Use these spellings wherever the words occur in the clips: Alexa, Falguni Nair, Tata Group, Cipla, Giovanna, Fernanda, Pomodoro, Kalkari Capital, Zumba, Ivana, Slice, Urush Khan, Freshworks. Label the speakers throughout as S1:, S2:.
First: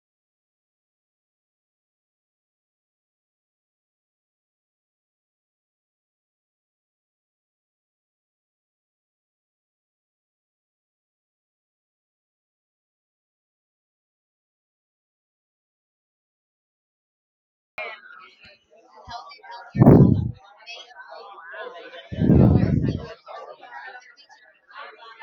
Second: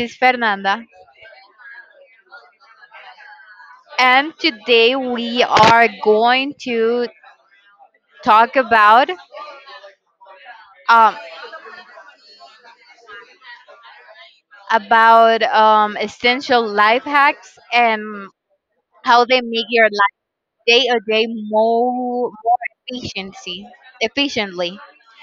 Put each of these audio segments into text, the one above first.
S1: is Fernanda, and today we are going to talk about um, essential life hacks and how they make your life day to day more efficiency efficiently.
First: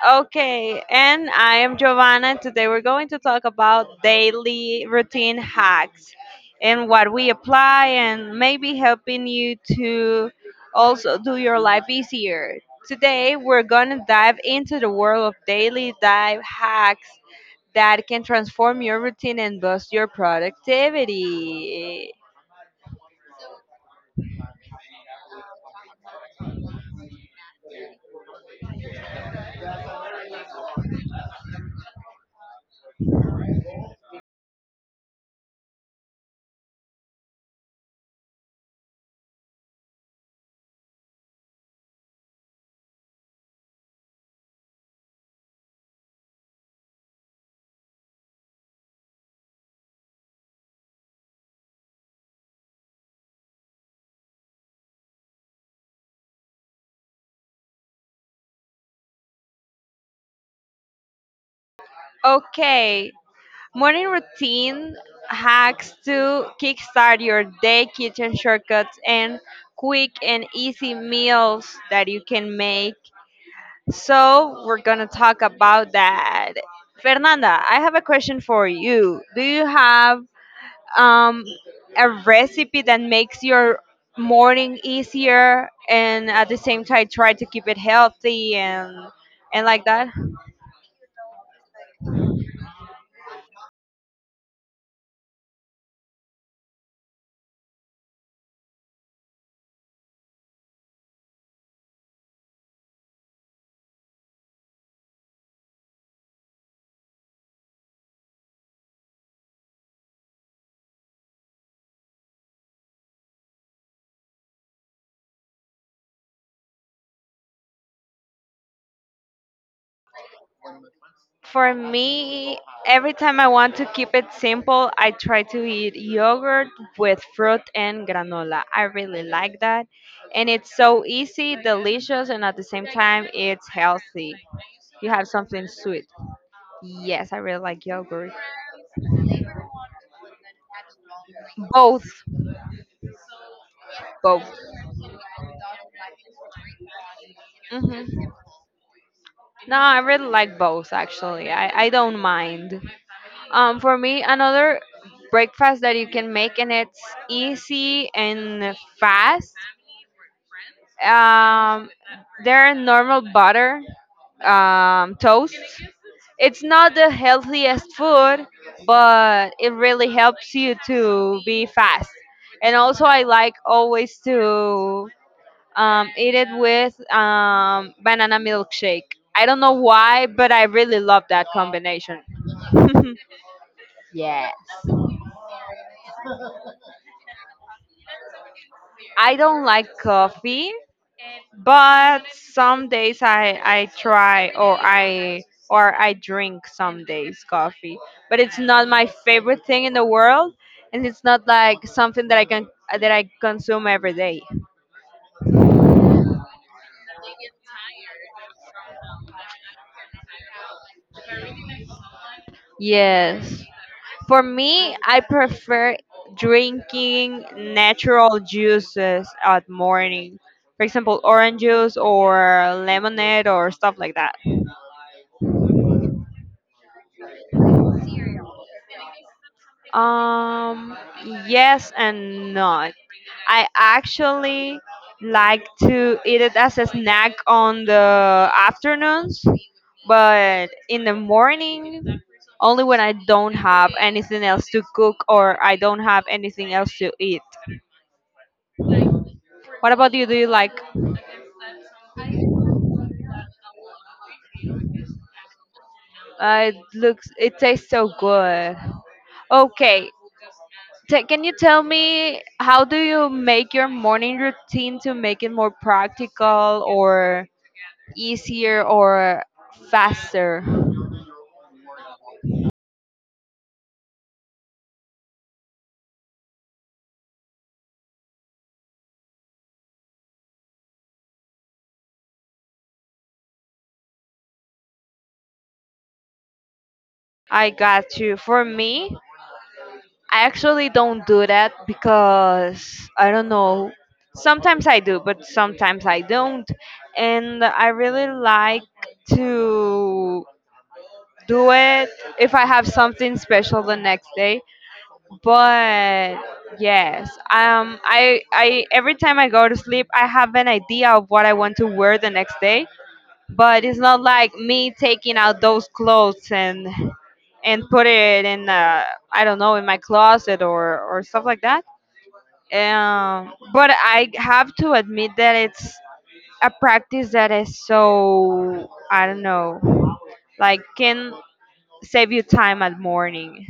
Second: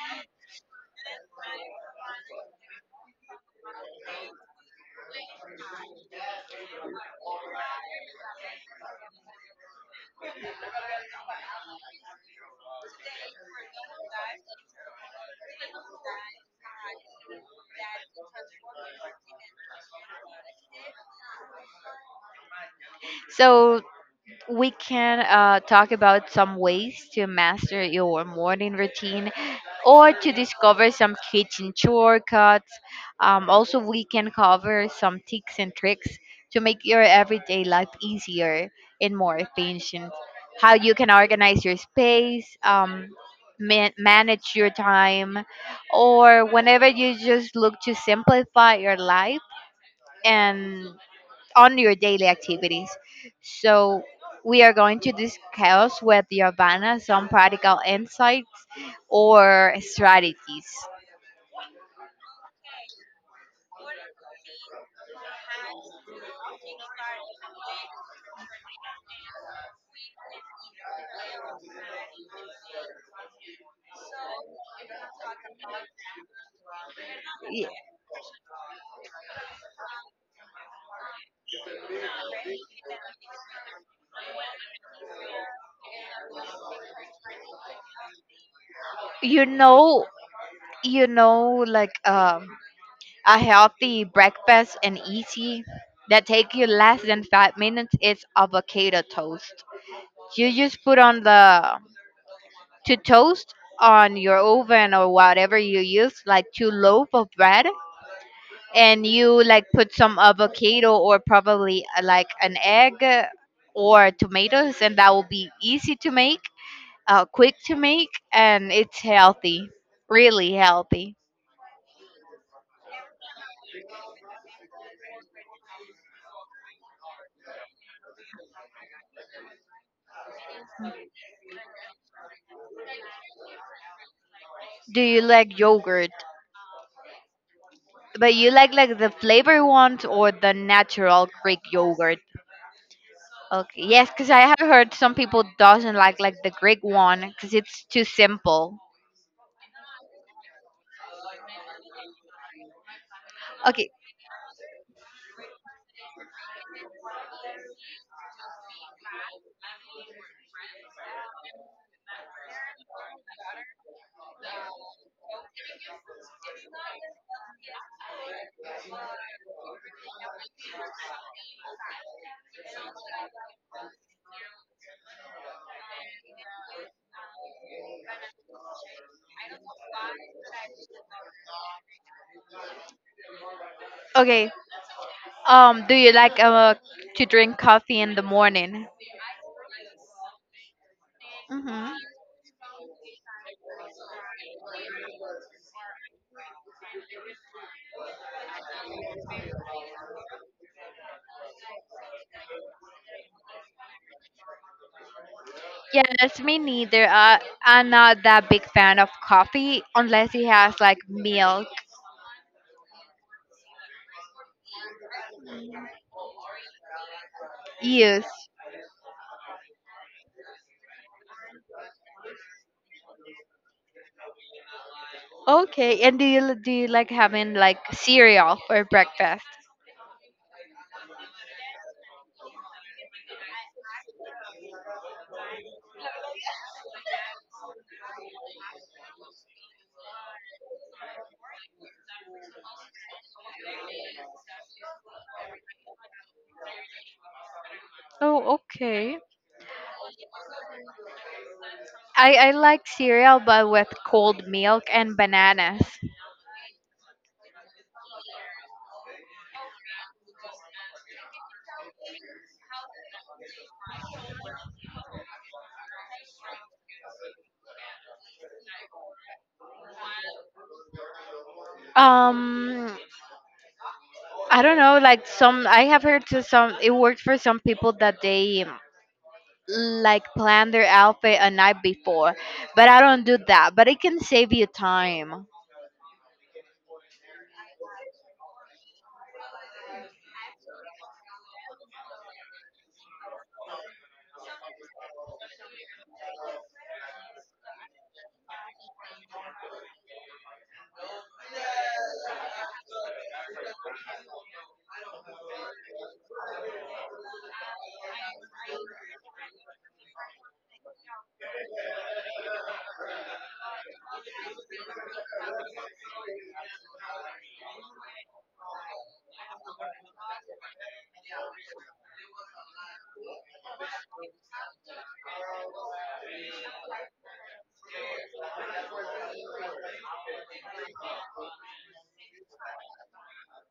S2: Okay, and I am Giovanna. Today we're going to talk about daily routine hacks and what we apply, and maybe helping you to also do your life easier. Today we're going to dive into the world of daily dive hacks that can transform your routine and boost your productivity.
S1: So we can talk about some ways to master your morning routine or to discover some kitchen shortcuts. Also, we can cover some tips and tricks to make your everyday life easier and more efficient. How you can organize your space, manage your time, or whenever you just look to simplify your life and on your daily activities. So we are going to discuss with Giovanna some practical insights or strategies.
S2: Okay, morning routine hacks to kickstart your day, kitchen shortcuts, and quick and easy meals that you can make. So, we're going to talk about that. Fernanda,
S1: Y-
S2: I have a question for you. Do you have um, a recipe that makes your morning easier and at the same time try to keep it healthy and
S1: You
S2: like
S1: know,
S2: that?
S1: you know, like um, a healthy breakfast and easy that take you less than 5 minutes is avocado toast. You just put on the to toast on your oven or whatever you use, like two loaf of bread, and you like put some avocado or probably like an egg or tomatoes, and that will be easy to make, quick to make, and it's healthy, really healthy.
S2: For me, every time I want to keep it simple, I try to eat yogurt with fruit and granola. I really like that. And it's so easy, delicious, and at the same time, it's healthy.
S1: Do
S2: You
S1: you
S2: have
S1: like
S2: something sweet.
S1: yogurt?
S2: Yes, I really like yogurt.
S1: But you like the flavor ones or the natural Greek
S2: Both.
S1: yogurt? Okay, yes, because I have
S2: Both.
S1: heard some people doesn't like the Greek one because it's too
S2: Hmm.
S1: simple.
S2: No, I really like both, actually. I don't mind. Um,
S1: Okay
S2: for me, another breakfast that you can make, and it's easy and fast, um, their normal butter, toast. It's not the healthiest food, but it really helps you to be fast. And also, I like always to eat it with banana milkshake. I don't know why, but I really love that combination.
S1: okay.
S2: Yes.
S1: Do you like to drink coffee in the morning?
S2: I don't like coffee,
S1: Hmm.
S2: but some days I try or I drink some days coffee, but it's not my favorite thing in the world, and it's not like something that I consume every day.
S1: Yes, me neither. I'm not that big fan of coffee unless it has like milk.
S2: Yes. For me, I prefer drinking natural
S1: Yes.
S2: juices at morning. For example, orange juice or lemonade or stuff like that.
S1: Okay. And do you like having like cereal for breakfast?
S2: Um, yes and no. I actually like to eat it as a snack on the afternoons, but in the morning, only when I don't have anything else to cook or I don't have anything else to eat.
S1: Oh, okay.
S2: What about you? Do you like?
S1: I like cereal but with cold milk and bananas.
S2: It tastes so good. Okay, can you tell me how do you make your morning routine to make it more practical or easier or faster?
S1: Um, I don't know. Like some, I have heard to some. It works for some people that they like plan their outfit a night before, but I don't do that. But it can save you time.
S2: I got you. For me, I actually don't do that because I don't know. Sometimes I do, but sometimes I don't. And I really like to do it if I have something special the next day. But yes, I every time I go to sleep, I have an idea of what I want to wear the next day. But it's not like me taking out those clothes and put it in, I don't know, in my closet or stuff like that. But I have to admit that it's a practice that is, so I don't know, like, can save you time at morning.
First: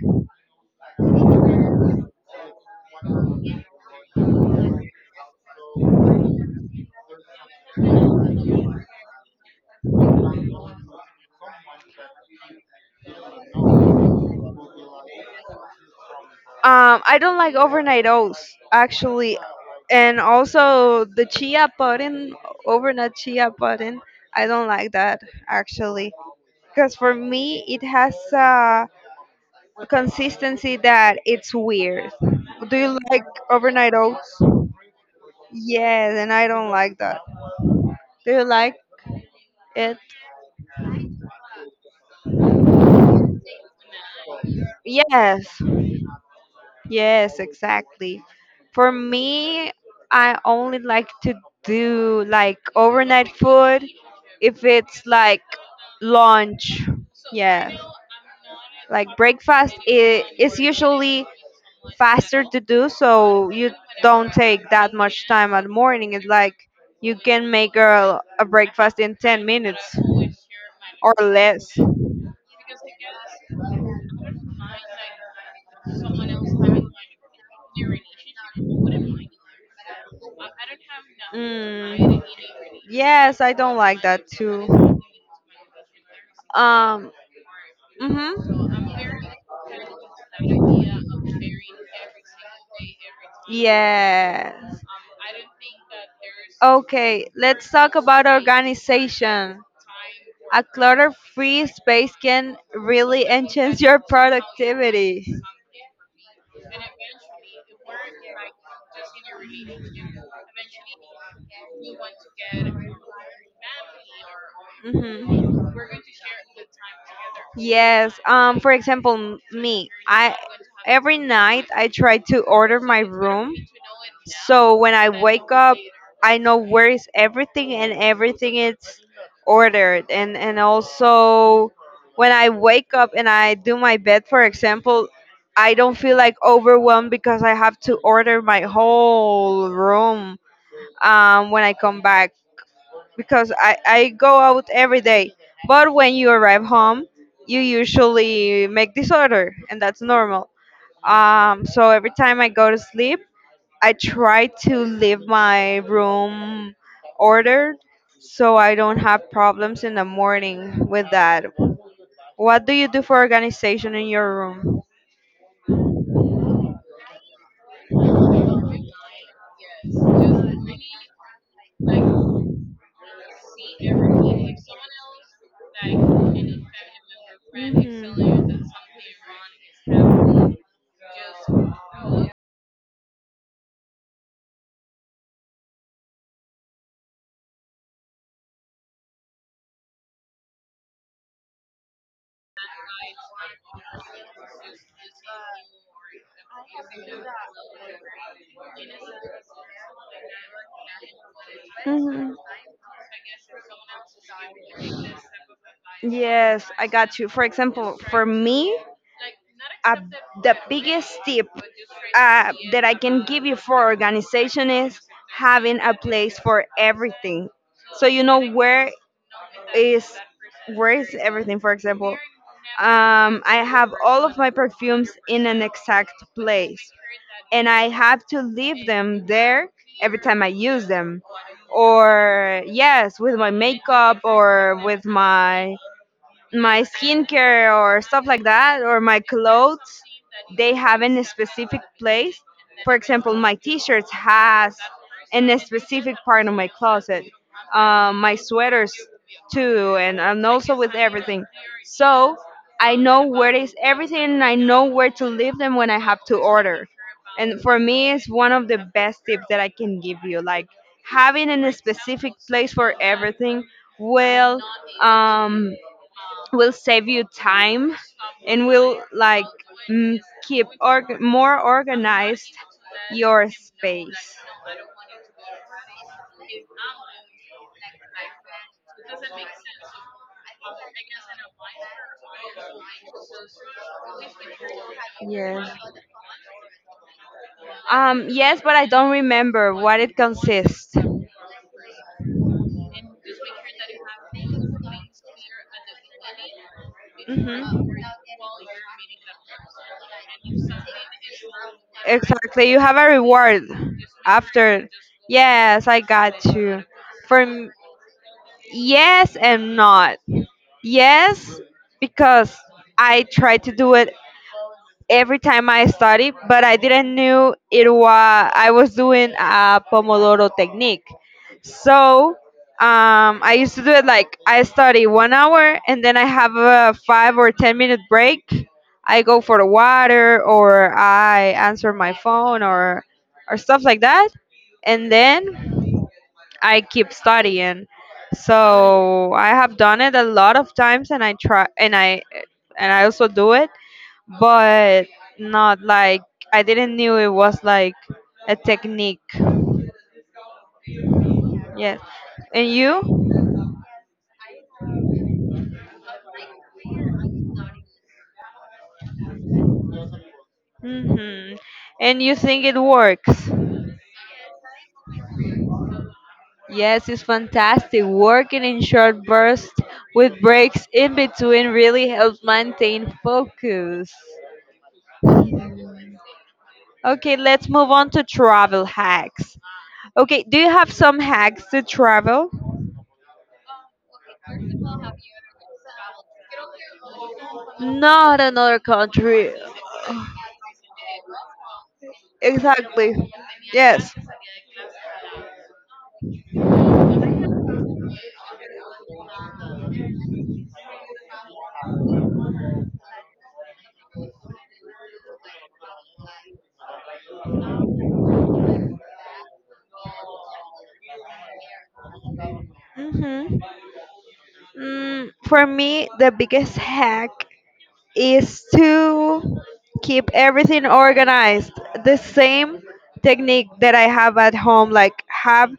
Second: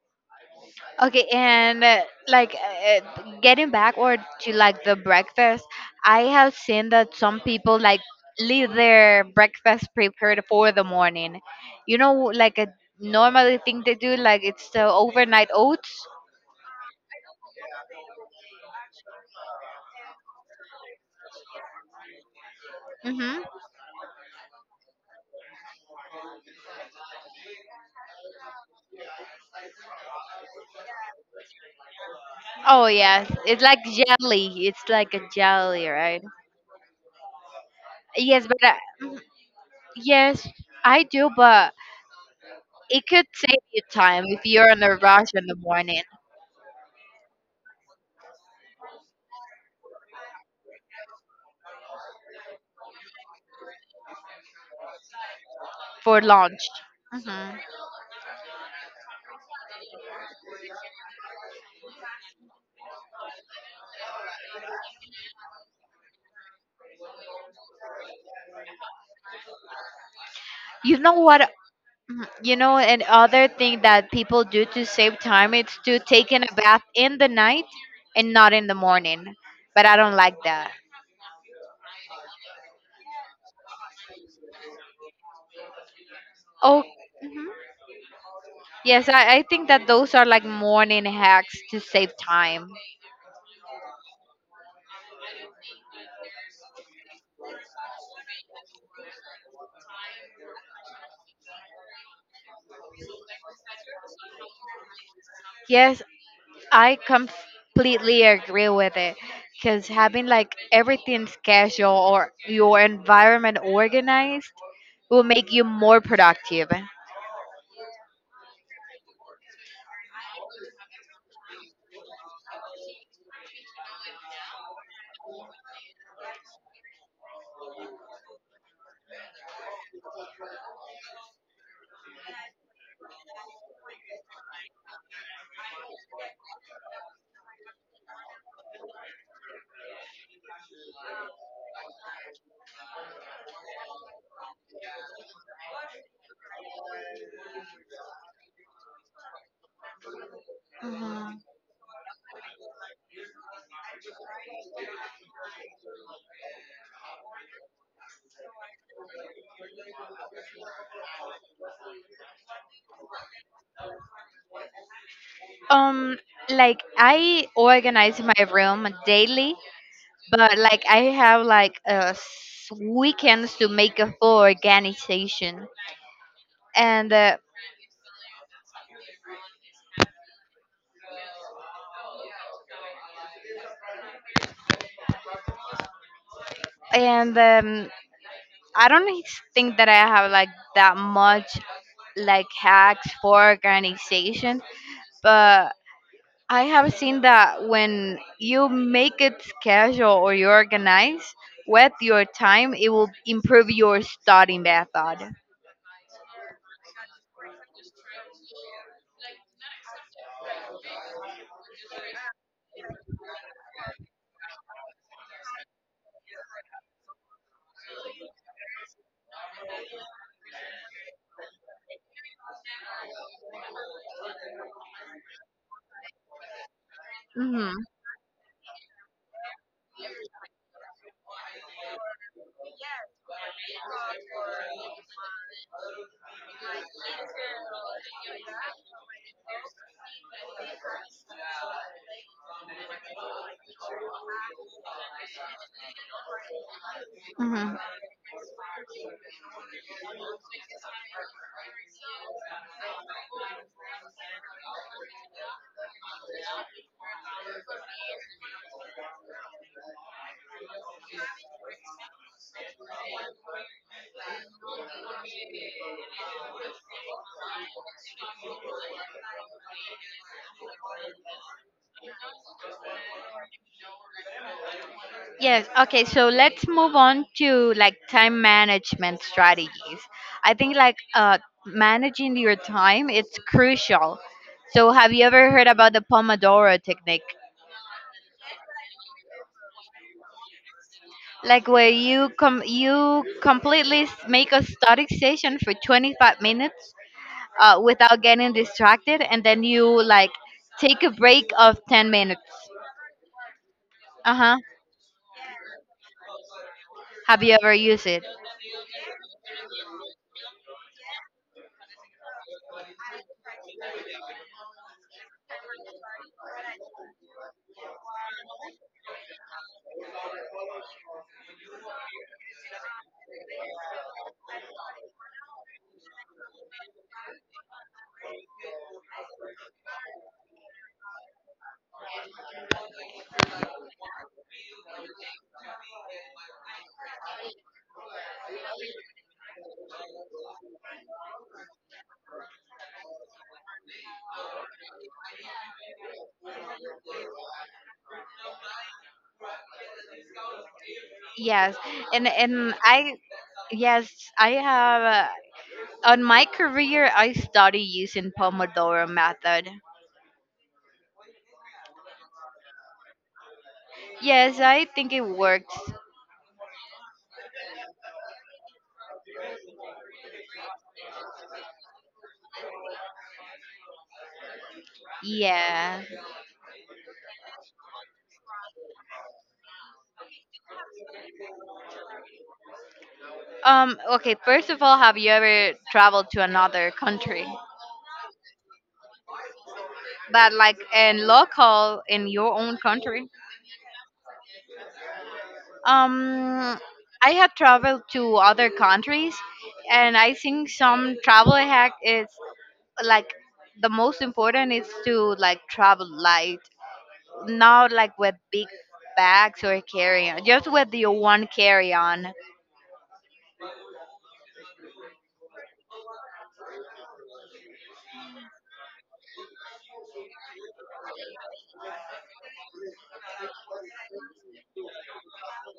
S1: Okay, and getting back or to like the breakfast, I have seen that some people like leave their breakfast prepared for the morning. You know, like a normally thing they do, like it's the overnight oats.
S2: I don't like overnight oats, actually, and also the chia pudding, overnight
S1: Mm-hmm.
S2: chia pudding. I don't like that actually, because for me it has, consistency that it's weird. Do
S1: Oh
S2: you like
S1: yes, it's like
S2: overnight oats?
S1: jelly. It's like a jelly,
S2: Yes,
S1: right?
S2: and I don't like that. Do you
S1: Yes, but
S2: like it?
S1: yes, I do, but it could save you time if you're in a rush in the
S2: Yes,
S1: morning
S2: yes, exactly. For me, I only like to do like overnight food if it's like
S1: for lunch.
S2: lunch.
S1: Hmm.
S2: Yeah, like breakfast it is usually faster to do, so you don't take that much time at morning. It's like you can make a breakfast in 10 minutes
S1: You know
S2: or
S1: what?
S2: less.
S1: Mhm. You know, and other thing that people do to save time is to taking a bath in the night and not in the morning. But I don't like that.
S2: mm, yes, I don't like that too.
S1: Oh,
S2: um
S1: mhm.
S2: mhm.
S1: Yes, I think that those are like morning hacks to save time.
S2: Yes. Okay, let's talk about organization. A clutter free space can really enhance your productivity.
S1: Yes, I completely agree with it. Because having like everything scheduled or your environment organized will make
S2: Hmm.
S1: you more productive.
S2: Yes. For example, m- me. I every night I try to order my room. So when I wake up, I know where is everything and everything is ordered. And also when I wake up and I do my bed, for example, I don't feel like overwhelmed because I have to order my whole room when I come back, because I go out every day. But when you arrive home, you usually make disorder, and that's normal.
S1: Mhm.
S2: So every time I go to sleep, I try to leave my room ordered so I don't have problems in the morning with that. What do you do for organization in your room?
S1: Um, like I organize my room daily, but like I have like weekends to make a full organization, and uh,
S2: Mhm.
S1: and I don't e, think that I have like that much like hacks for organization, but I have seen that when you make it schedule or you organize with your
S2: Mhm.
S1: time, it will improve your study method.
S2: Yes, I got you. For example, for me, a, the biggest tip, that I can give you for organization is having a place for everything. So you know is where is everything. For example, I have all of my perfumes in an exact place, and
S1: Mm-hmm.
S2: I have to leave them there every time I use them. Or yes, with my makeup or with my skincare or stuff like that or my clothes, they have in a specific place. For example, my t-shirts has in a specific part of my closet,
S1: Mm-hmm.
S2: my sweaters too, and also with everything. So I know where is everything, and I know where to leave them when I have to order, and for me it's one of the best tips that I can give you. Like, having in a specific place for everything will, um, will save you time and will, like, mm, keep more organized your space.
S1: Yes, okay, so let's move on to like time management strategies. I think like managing your time it's crucial. So have you ever heard
S2: Yes.
S1: about the Pomodoro technique?
S2: Yes, but I don't remember what it consists.
S1: Like where you completely s- make a static session for 25 minutes
S2: Hmm.
S1: without getting distracted, and then you like take a break of 10 minutes.
S2: Exactly. You have a reward
S1: Uh-huh.
S2: after. Yes, I got you. For
S1: Have you
S2: m-
S1: ever used it?
S2: yes and not. Yes, because I try to do it every time I studied, but I didn't knew it was I was doing a Pomodoro technique. So I used to do it like I study 1 hour and then I have a 5 or 10 minute break. I go for the water or I answer my phone or stuff like that, and then I keep studying. So I have done it a lot of times and I try and I also do it, but not like, I didn't knew it was like a technique.
S1: Yes.
S2: Yes. And
S1: And I
S2: you?
S1: yes, I have on my career, I started using Pomodoro method.
S2: Hmm. And you think it works?
S1: Yes, I think it works.
S2: Yes, it's fantastic. Working in short bursts with breaks in between really helps maintain focus.
S1: Yeah.
S2: Okay, let's move on to travel hacks. Okay, do you have some hacks to travel?
S1: Okay. First of all, have you ever traveled to another country?
S2: Not another country.
S1: But like in local in your own
S2: Exactly.
S1: country.
S2: Yes.
S1: Um, I have traveled to other countries, and I think some travel hack is like the most important is to like travel light. Not like with big bags or carry on, just with your one carry on.
S2: Hmm. For me, the biggest hack is to keep everything organized. The same technique that I have at home, like have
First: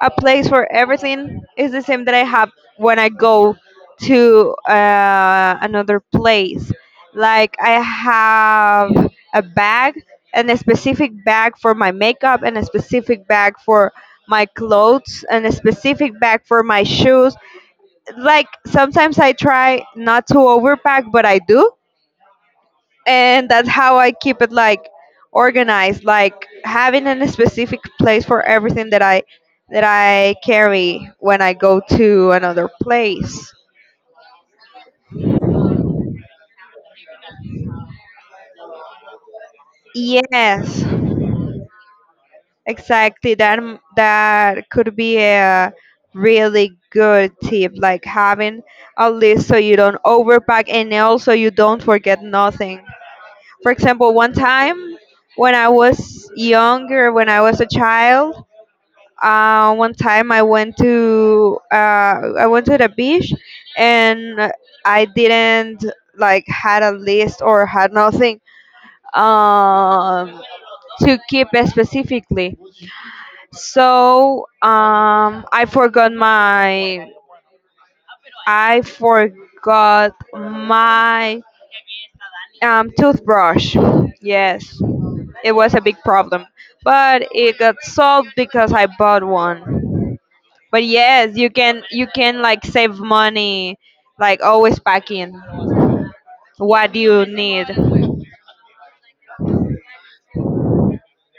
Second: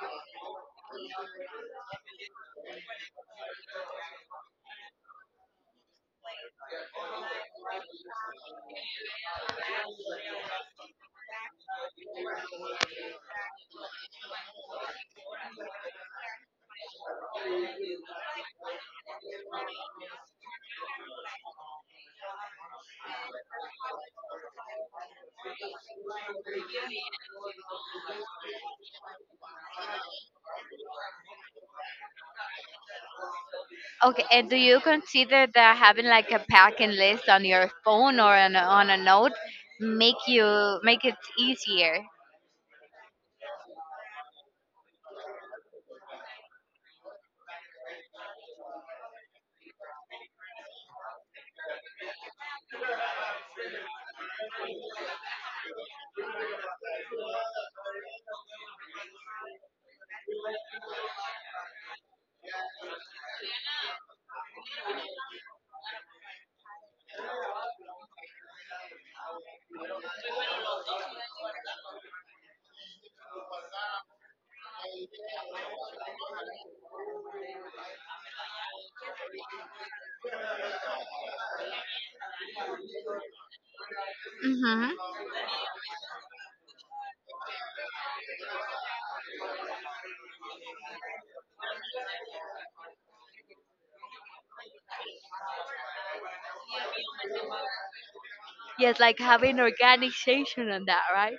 S2: a place for everything, is the same that I have when I go to, another place. Like I have a bag, and a specific bag for my makeup, and a specific bag for my clothes, and a specific bag for my shoes. Like sometimes I try not to overpack, but I do, and that's how I keep it like organized, like having a specific place for everything that I carry when I go to another place.
S1: Okay, and do you consider that having like a packing list on your phone or on on a note make you
S2: Yes,
S1: make it easier?
S2: exactly. That could be a really good tip, like having a list so you don't overpack and also you don't forget nothing. For example, one time when I was younger, when I was a child, one time I went to, I went to the beach, and I didn't like had a list or had nothing, um, to keep it specifically. So I forgot my toothbrush. Yes.
S1: Mm-hmm.
S2: It was a big problem, but it got solved because I bought one. But yes, you can like save money, like always packing what you need.
S1: Yes, like having organization on that, right?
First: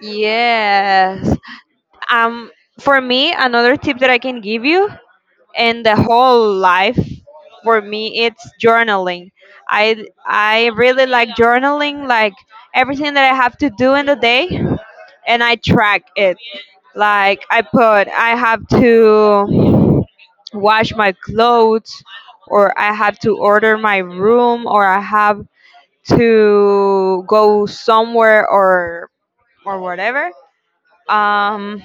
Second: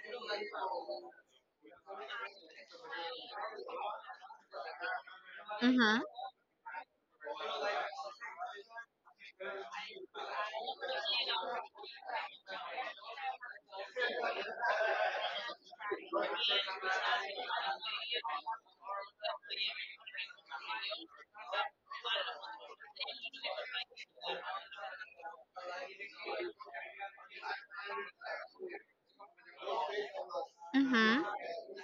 S2: Yes. Um for me, another tip that I can give you, and the
S1: Mm-hmm.
S2: whole life for me, it's journaling. I really like journaling, like everything that I have to do in the day, and I track it. Like I have to wash my clothes, or I have to order my room, or I have to go somewhere, or whatever.
S1: Mm-hmm.
S2: Um,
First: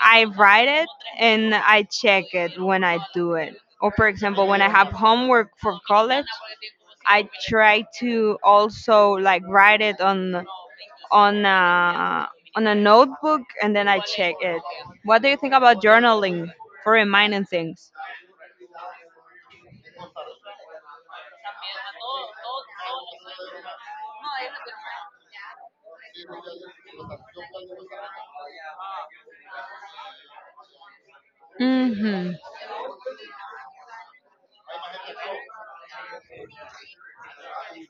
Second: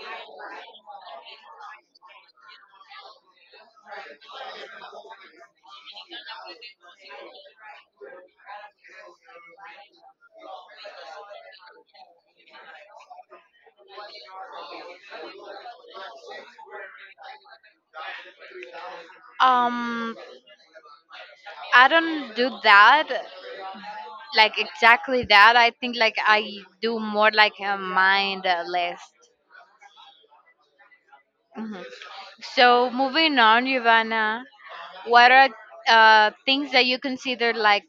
S2: I write it and I check it when I do it. Or for example, when I have homework for college, I try to also like write it on, on a, on a notebook, and then I check it. What do you think about journaling for reminding things?
S1: Um, I don't do that, like exactly that. I think like I do more like a mind list. Mhm.
S2: Hmm.
S1: So moving on, Ivana, what are things that you consider like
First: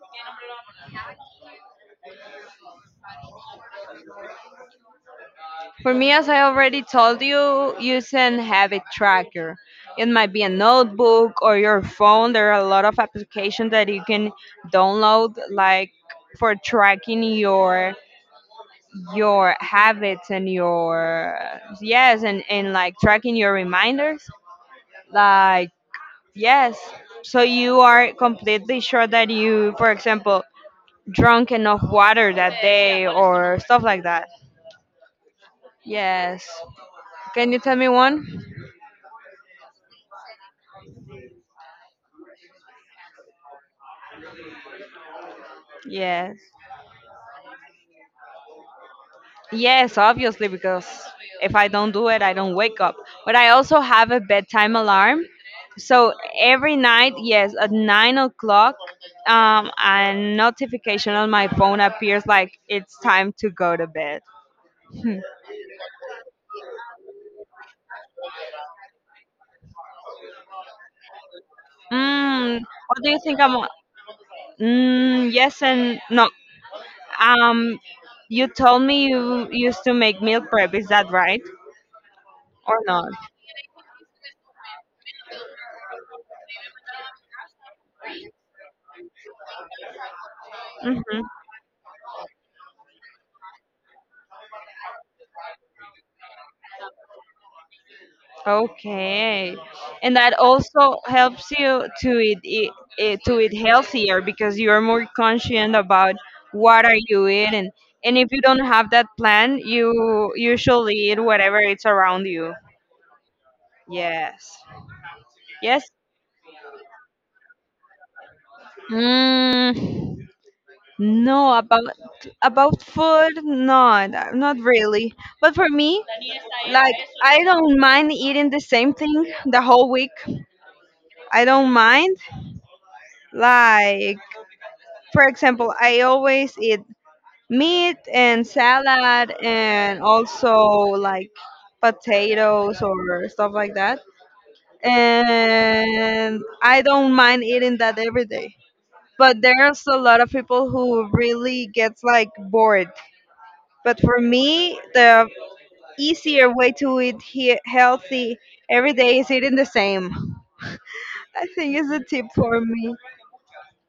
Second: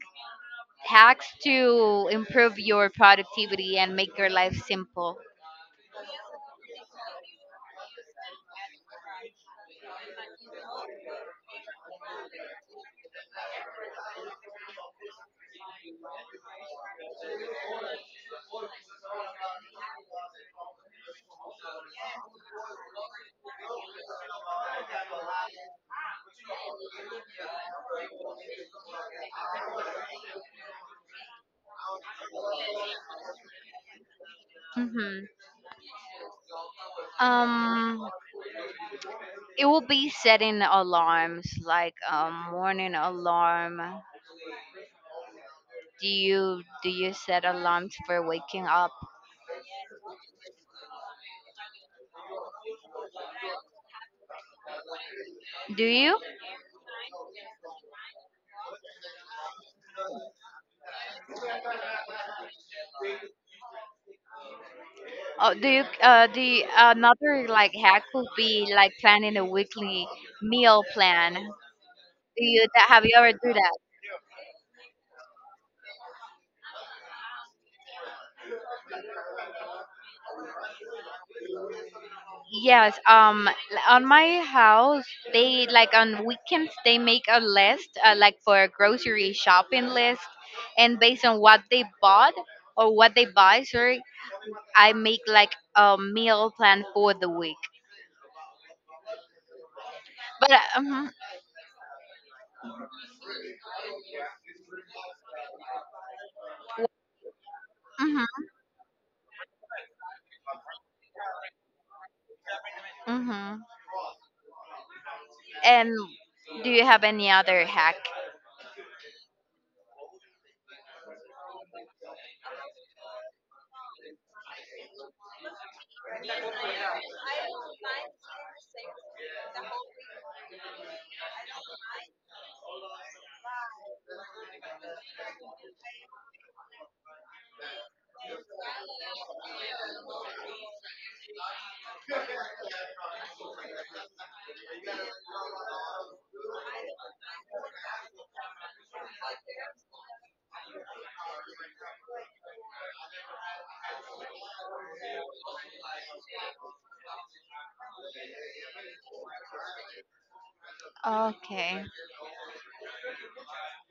S1: hacks to improve your productivity and make your life simple?
S2: For me, as I already told you, use an habit tracker. It might be a notebook or your phone. There are a lot of applications that you can download, like for tracking your habits and your yes, and like tracking your reminders. Like yes, so you are completely sure that you, for example, drunk enough water that day or stuff like that.
S1: Hmm.
S2: Yes. Can you tell me
S1: Um,
S2: one?
S1: it will be setting alarms, like a morning alarm. Do
S2: Yes.
S1: you do you set alarms for waking up?
S2: Yes, obviously, because if I don't do it, I don't wake up. But I also have a bedtime alarm.
S1: Do
S2: So
S1: you?
S2: every night, yes, at 9 o'clock, a notification on my phone appears like it's time to go to bed. Hmm.
S1: Oh, do you? The another like hack would be like planning a weekly meal plan. Do
S2: Mm,
S1: you that
S2: what
S1: have
S2: do
S1: you
S2: you
S1: ever
S2: think
S1: do
S2: I'm?
S1: that?
S2: Mm, yes and no. Um, you told me you used to make meal prep. Is that right or
S1: Yes.
S2: not?
S1: On my house, they like on weekends they make a list, like for a grocery shopping list, and
S2: Mm-hmm.
S1: based on what they bought or what they buy, sorry, I make like a meal plan for the week.
S2: Okay, and that
S1: But uh,
S2: also
S1: mhm,
S2: helps you to eat healthier because you are more conscient about what are you eating. And if you
S1: mhm,
S2: don't have that plan, you usually eat whatever it's around you.
S1: mhm.
S2: Yes.
S1: And
S2: Yes.
S1: do you have any other hack?
S2: Mm, no, about food, not really. But for me, like I don't mind eating the same thing the whole week. I don't mind. Like For example, I always eat meat and salad and also like potatoes or stuff like that. And I don't mind eating that every day. But there's a lot of people who really gets like bored. But for me, the easier way to eat healthy every day is eating the same. I think
S1: Okay.
S2: is a tip for me.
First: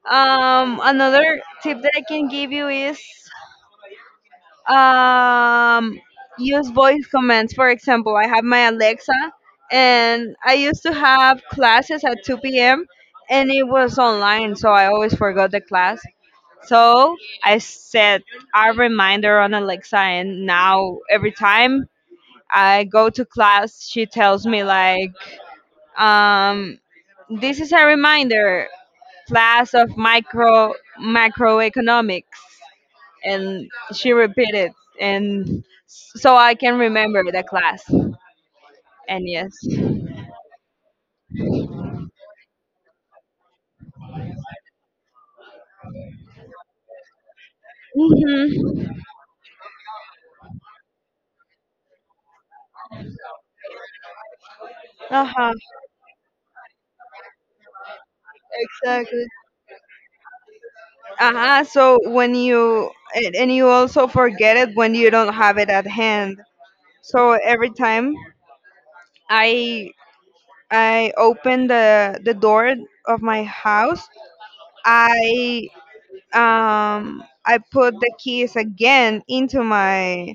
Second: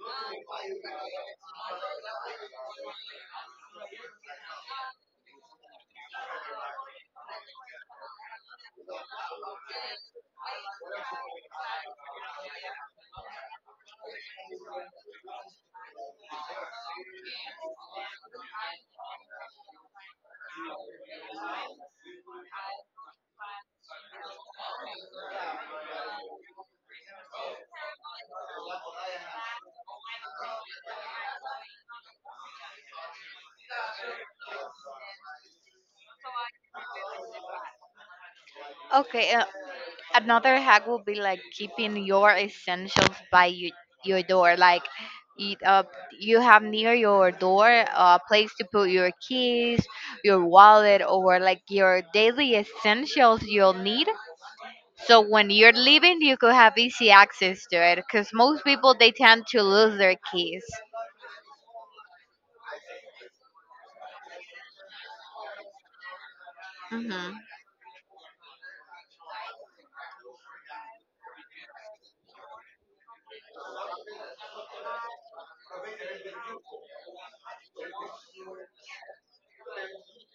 S2: Another tip that I can give you is um, use voice commands. For example, I have my Alexa, and I used to have classes at 2 p.m. and it was online, so I always forgot the class. So I set a reminder on Alexa, and now every time I go to class, she tells me like, um, "This is a reminder, class of micro macroeconomics." And she repeated and so I can remember the class. And
S1: Okay.
S2: yes.
S1: Another hack will be like keeping your essentials by you, your door. Like, eat up, you have near your door a place to
S2: Mhm.
S1: put your keys, your wallet, or like your daily essentials you'll need. So when
S2: Uh-huh.
S1: you're leaving, you could have easy access to it. Because most people they
S2: Exactly.
S1: tend to lose their keys.
S2: Uh-huh. So when you and you also forget it when you don't have it at hand.
S1: Hmm.
S2: So every time I I open the door of my house, I I put the keys again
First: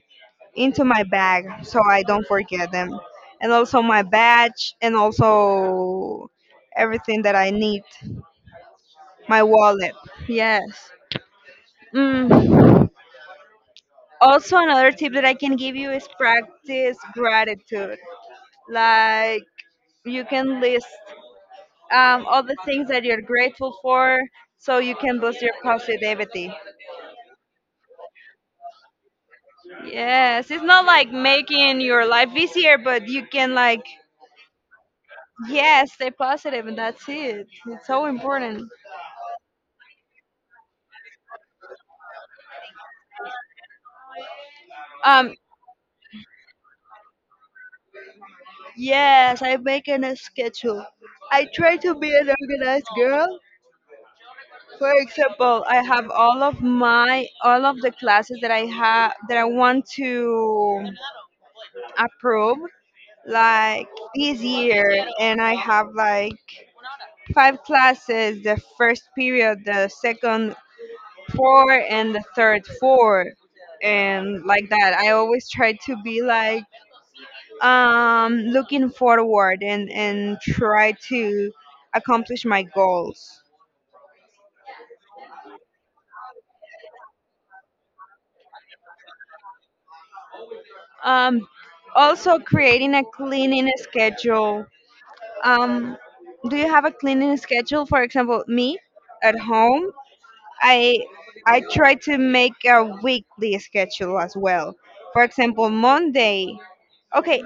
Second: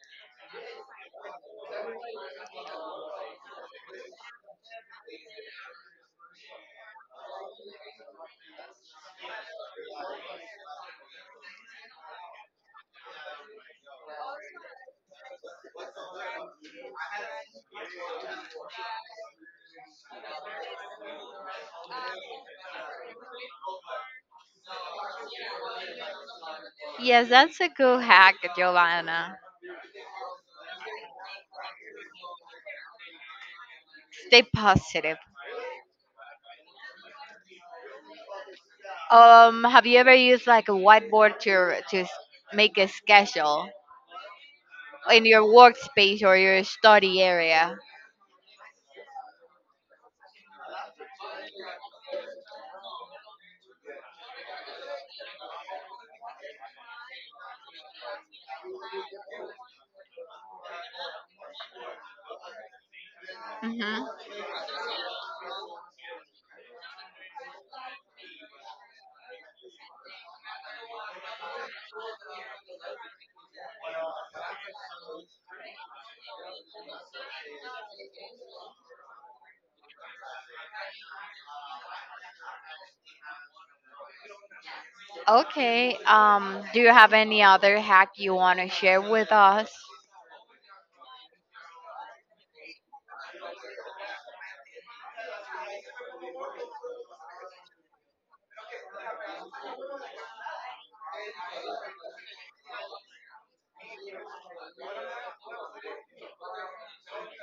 S2: into my bag so I don't forget them. And also my badge and also everything that I need. My wallet. Yes. Mm. Also, another tip that I can give you is practice gratitude. Like, you can list all the things that you're grateful for so you can boost your positivity.
S1: Yes, that's a good hack, Giovanna.
S2: Yes, it's not like making your life easier, but you can, like,
S1: Stay positive.
S2: yes, stay positive, and that's it. It's so important.
S1: Have you ever used like a whiteboard to s- make a schedule in
S2: Um,
S1: your workspace or your study area?
S2: yes, I make a schedule. I try to be an organized girl. For example, I have all of the classes that I have that I want to approve. Like
S1: Hmm.
S2: this year, and I have like five classes: the first period, the second four, and the third four, and like that. I always try to be like looking forward and try to accomplish my goals.
S1: Okay. Do you have any other hack you want to share with us?
S2: Um, Also, creating a cleaning schedule. Um, do you have a cleaning schedule? For example, me at home, I I try to make a weekly schedule as well. For example, Monday. Okay,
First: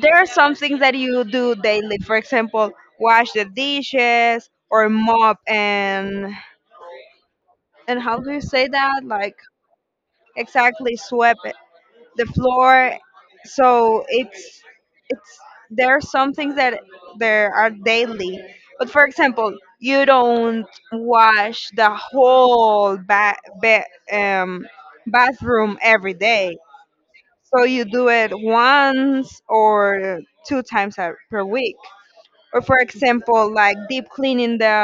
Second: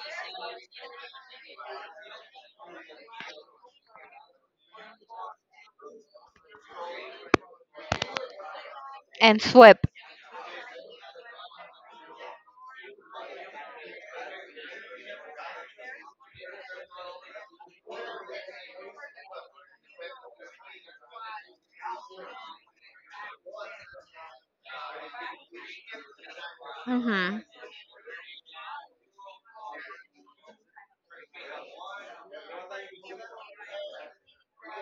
S2: there are some things that you do daily. For example, wash the dishes or mop and how do you say that? Like
S1: And sweep.
S2: exactly sweep it, the floor. So it's there are some things that there are daily. But for example, you don't wash the whole um, bathroom every day.
S1: Hmm.
S2: So you do it once or two times per week. Or for example, like deep cleaning the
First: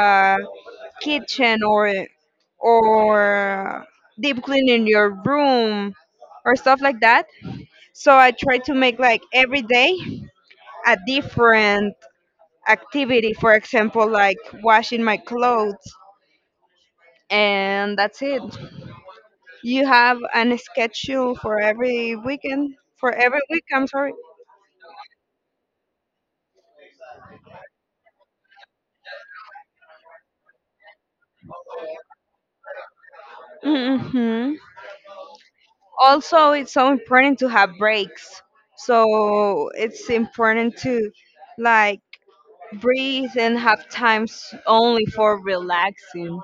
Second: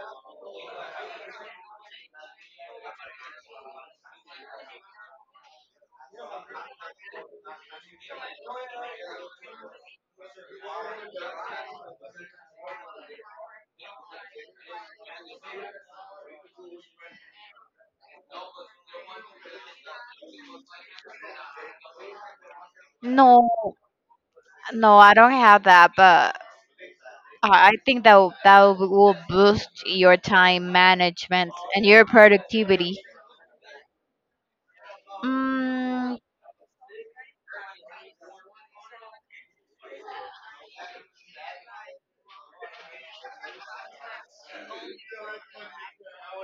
S2: kitchen or or deep cleaning your room or stuff like that. So I try to make like every day a different activity. For example, like washing my clothes, and that's it. You have an schedule for every weekend. For every
S1: No,
S2: week, I'm sorry.
S1: no, I don't have that, but I think that will- that will boost your time management and your productivity.
S2: Hmm
S1: Mm,
S2: Also, it's so important to have breaks. So it's important to like breathe and have times only for relaxing.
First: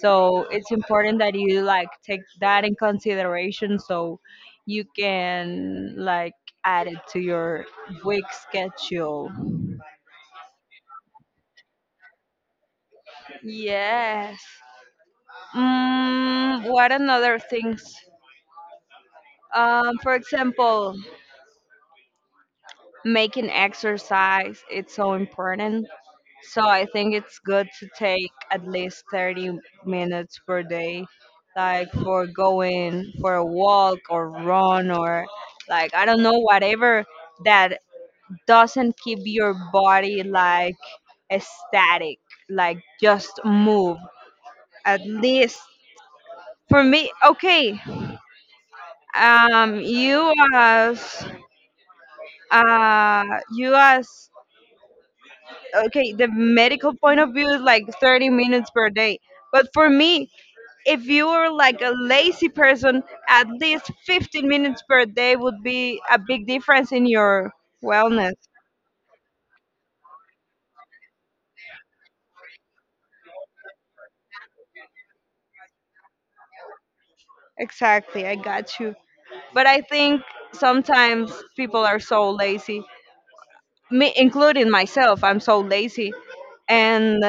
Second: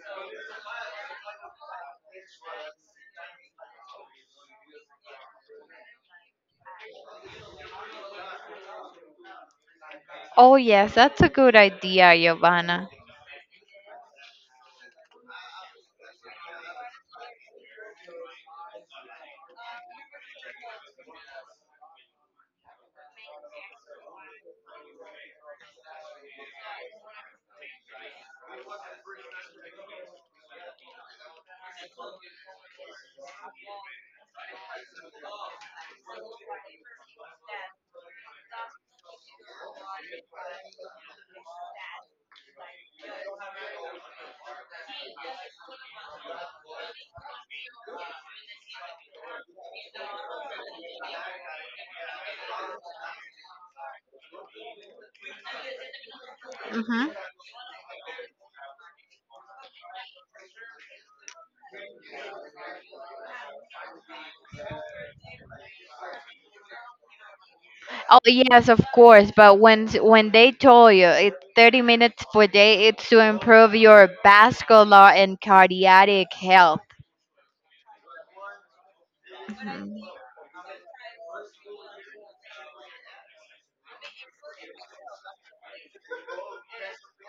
S2: So it's important that you like take that in consideration so you can like add it to your week schedule.
S1: oh yes, that's a good idea, Giovanna.
S2: Yes. What another things? For example, making exercise. It's so important. So I think it's good to take at least 30 minutes per day, like for going for a walk or run or like I don't know whatever that doesn't keep your body like static, like just move. At least for me, okay. Um, you as uh you as okay the medical point of view is like 30 minutes per day but for me if you were like a lazy person, at least 15 minutes per day would be a big difference in your
S1: Oh
S2: wellness.
S1: yes, of course. But when they told you it's 30 minutes per day, it's to improve your vascular and cardiac health.
S2: Exactly, I got you. But I
S1: Mhm.
S2: think sometimes people are so lazy, me including myself. I'm so lazy, and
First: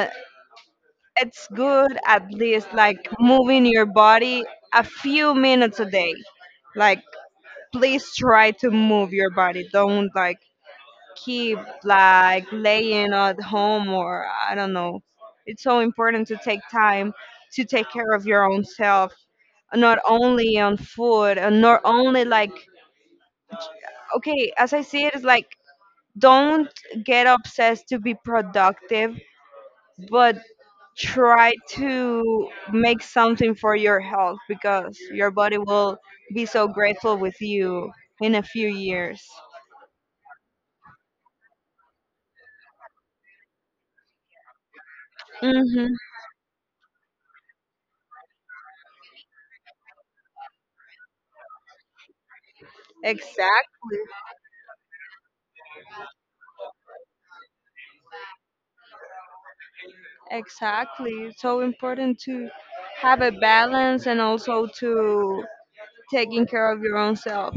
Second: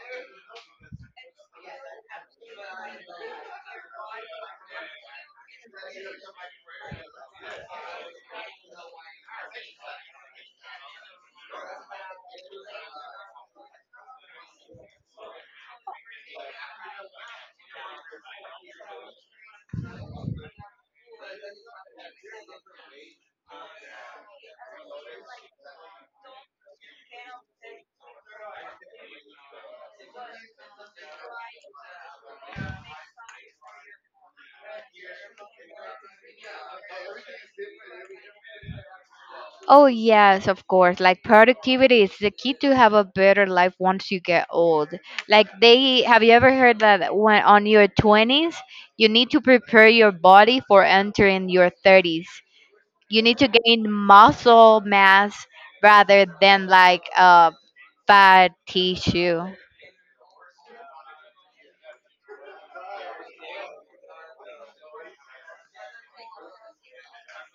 S2: it's good at least like moving your body a few minutes a day. Like, please try to move your body. Don't like keep like laying at home or I don't know. It's so important to take time to take care of your own self, not only on food and not only like okay, as I see it, it's like don't get obsessed to be productive, but try to make something for your health because your body will be so grateful with you in a few years.
S1: Oh yes, of course. Like productivity is the key to have a better life once you get old. Like
S2: Mm-hmm.
S1: they have you ever heard that when on your 20s, you need to prepare your body for entering your 30s. You need to gain
S2: Exactly.
S1: muscle mass rather than like fat tissue.
S2: Exactly. It's so important to have a balance and also to taking care of your own self.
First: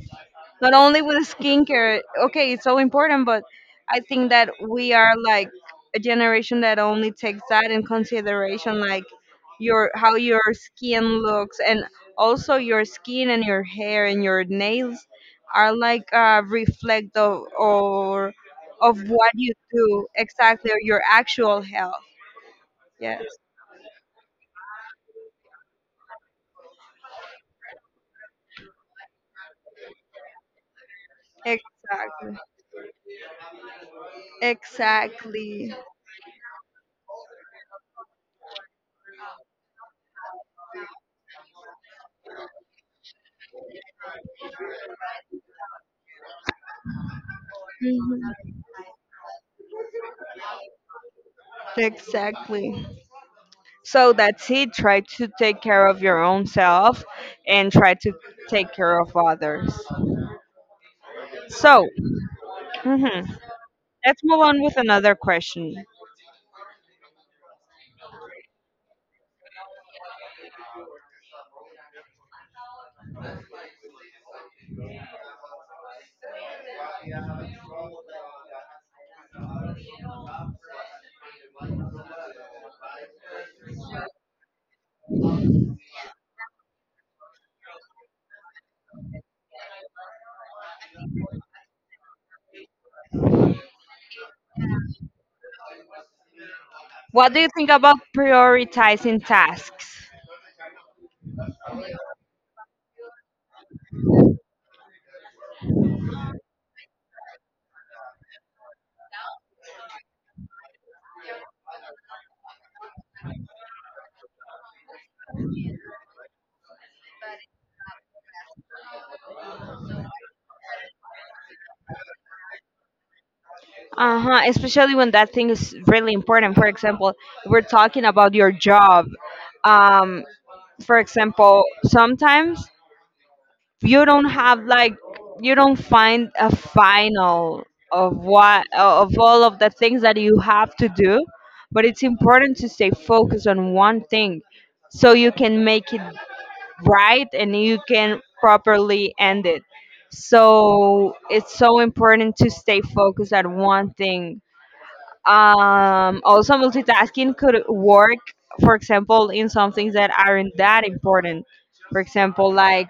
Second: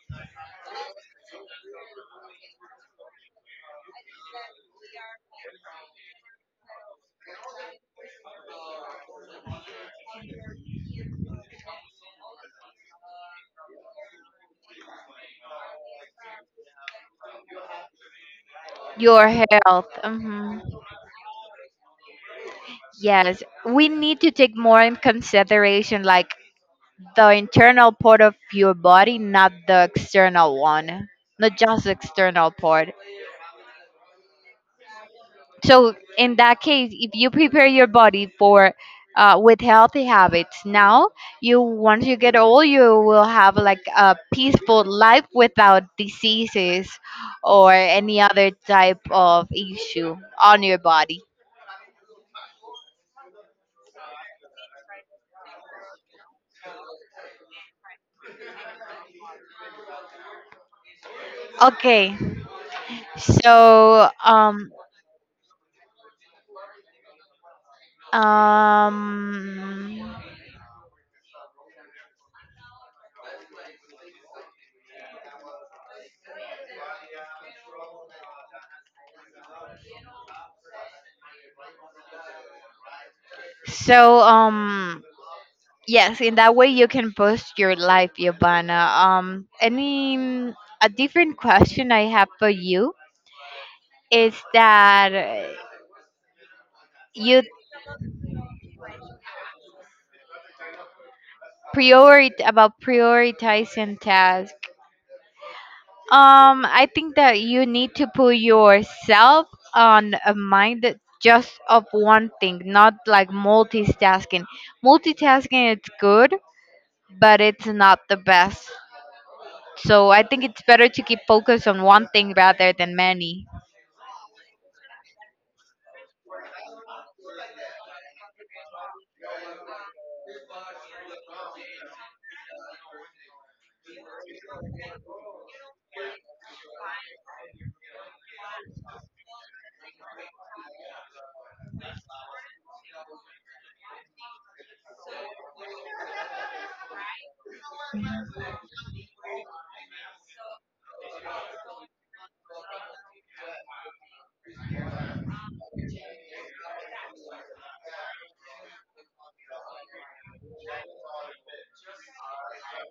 S2: Not only with skincare, okay, it's so important, but I think that we are like a generation that only takes that in consideration, like your how your skin looks and also your skin and your hair and your nails are like a reflect of or of
S1: Your
S2: what you
S1: health.
S2: do exactly
S1: Mhm.
S2: or your actual health. Yeah.
S1: Yes, we need to take more in consideration like the internal part of your body, not the external one, not just the
S2: Exactly.
S1: external part.
S2: Exactly.
S1: So in that case, if you prepare your body for with healthy habits now, you once you get old, you will have like a peaceful life without diseases or any
S2: Mhm.
S1: other type of issue on your body.
S2: Exactly. So that's it. Try to take care of your own self and try to take care of others. So
S1: Okay,
S2: mhm,
S1: So
S2: let's move on
S1: um
S2: with another question.
S1: um so um yes, in that way you can boost your life, Yovana. Any a different question I have for you is that
S2: What do
S1: you
S2: you think about prioritizing tasks?
S1: prioritize about prioritizing tasks. I think that you need to put yourself on a mind that just of one thing, not like multitasking. Multitasking is good but it's not the best. So I think it's better to keep focus on one thing rather than many.
S2: Uh huh. Especially when that thing is really important. For example, we're talking about your job. Um, for example, sometimes you don't have like you don't find a final of what of all of the things that you have to do but it's important to stay focused on one thing so you can make it right and you can properly end it so it's so important to stay focused at one thing. Also multitasking could work, for example, in some things that aren't that important. For example, like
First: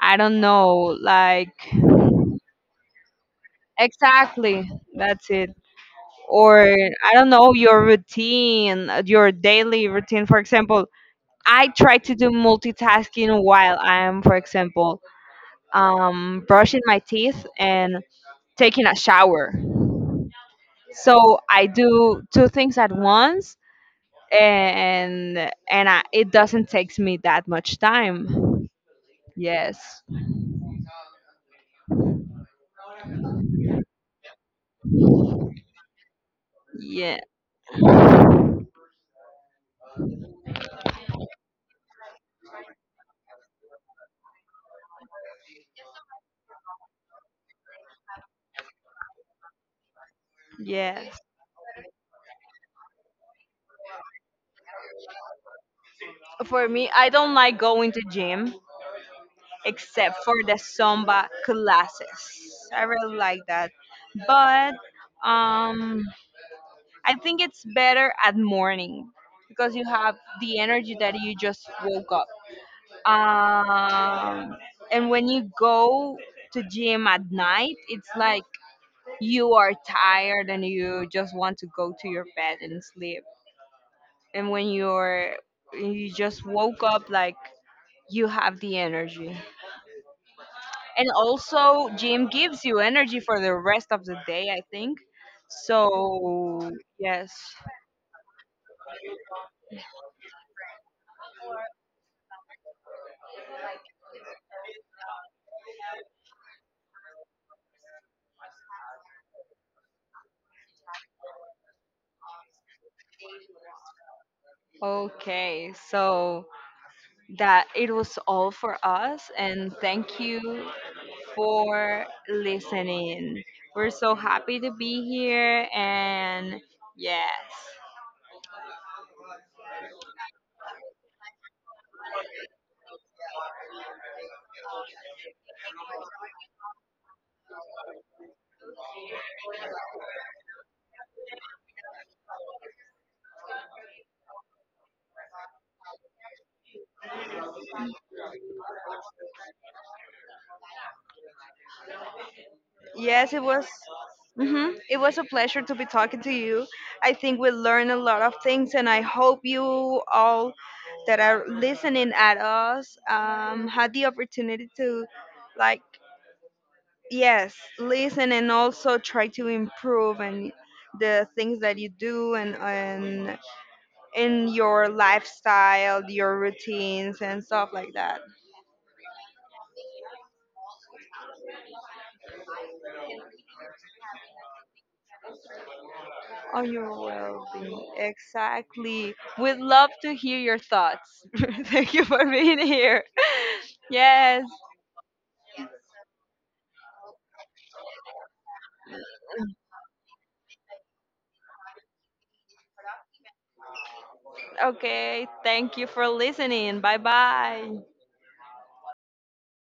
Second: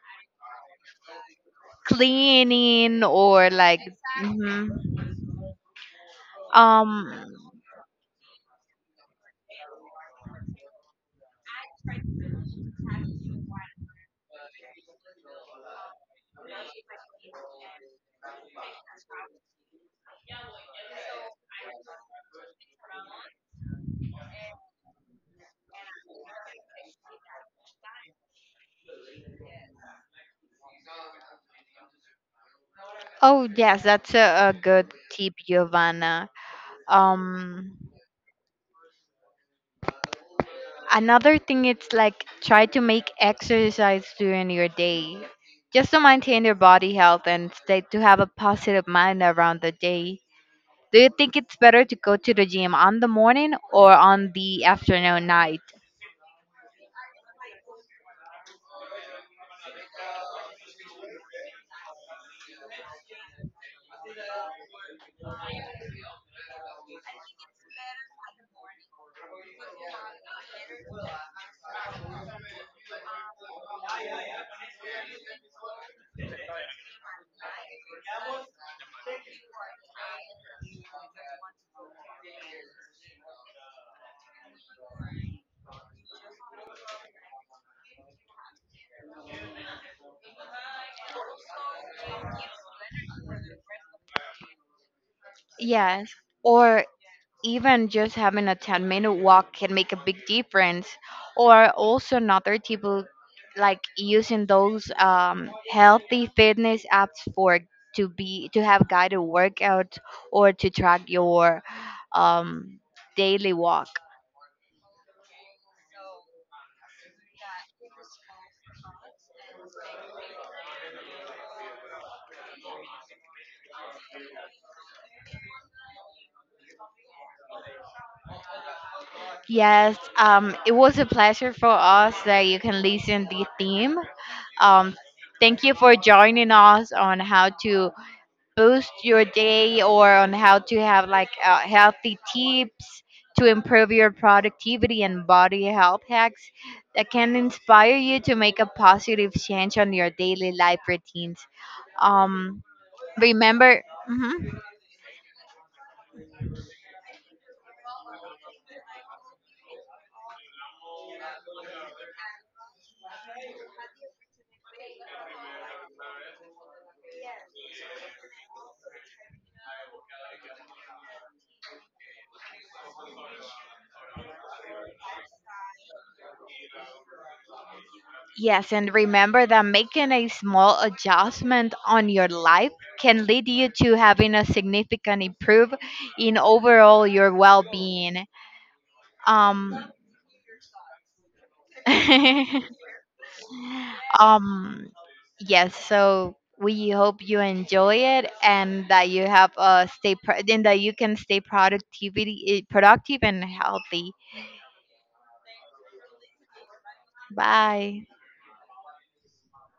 S2: I don't know, like
S1: Cleaning or like hmm
S2: exactly, that's it. Or
S1: um
S2: I don't know, your routine, your daily routine. For example, I try to do multitasking while I'm, for example, brushing my teeth and taking a shower. So I do two things at once, and and I, it doesn't takes me that much time. Yes,
S1: oh yes, that's a good tip, Giovanna.
S2: yeah,
S1: Um Another thing it's like try to make exercise during your day. Just to maintain your body health and stay to have a positive mind around the day. Do you
S2: yes.
S1: think it's better to go to the gym on the morning or on the afternoon night?
S2: For me, I don't like going to gym except for the Zumba classes. I really like that. But um, I think it's better at morning because you have the energy that you just woke up. Um, and when you go to gym at night, it's like you are tired and you just want to go to your bed and sleep. And when you just woke up, like you have the energy. And also gym gives you energy for the rest of the day, I think.
S1: Yes,
S2: So
S1: or
S2: yes,
S1: even just having a 10-minute walk can make a big difference. Or also another people like using those healthy fitness apps for to be to have guided workouts or to track your um, daily walk.
S2: okay, so that it was all for us, and thank you for listening. We're so happy to be here, and yes.
S1: Yes, it was a pleasure for us that you can listen the theme. Um, Thank you for joining us on how to boost your day or on how to have like healthy tips to improve your productivity and body health hacks that can inspire you to make a positive change on your daily life routines. Um,
S2: Yes, it was.
S1: remember, Mhm.
S2: Hmm It was a pleasure to be talking to you. I think we learned a lot of things, and I hope you all that are listening at us had the opportunity to, like, yes, listen and also try to improve and the things that you do and in your lifestyle, your routines and stuff like that.
S1: yes, and remember that making a small adjustment on your life can lead you to having a significant improve in
S2: On your
S1: overall your
S2: well-being.
S1: well-being.
S2: Exactly. We'd
S1: Um,
S2: love to hear your thoughts. Thank you for being here. Yes.
S1: Um, yes, so we hope you enjoy it and that you have a stay pro- and that you can stay productivity eh, productive and healthy.
S2: Okay. Thank you for listening. Bye bye.
S1: Bye.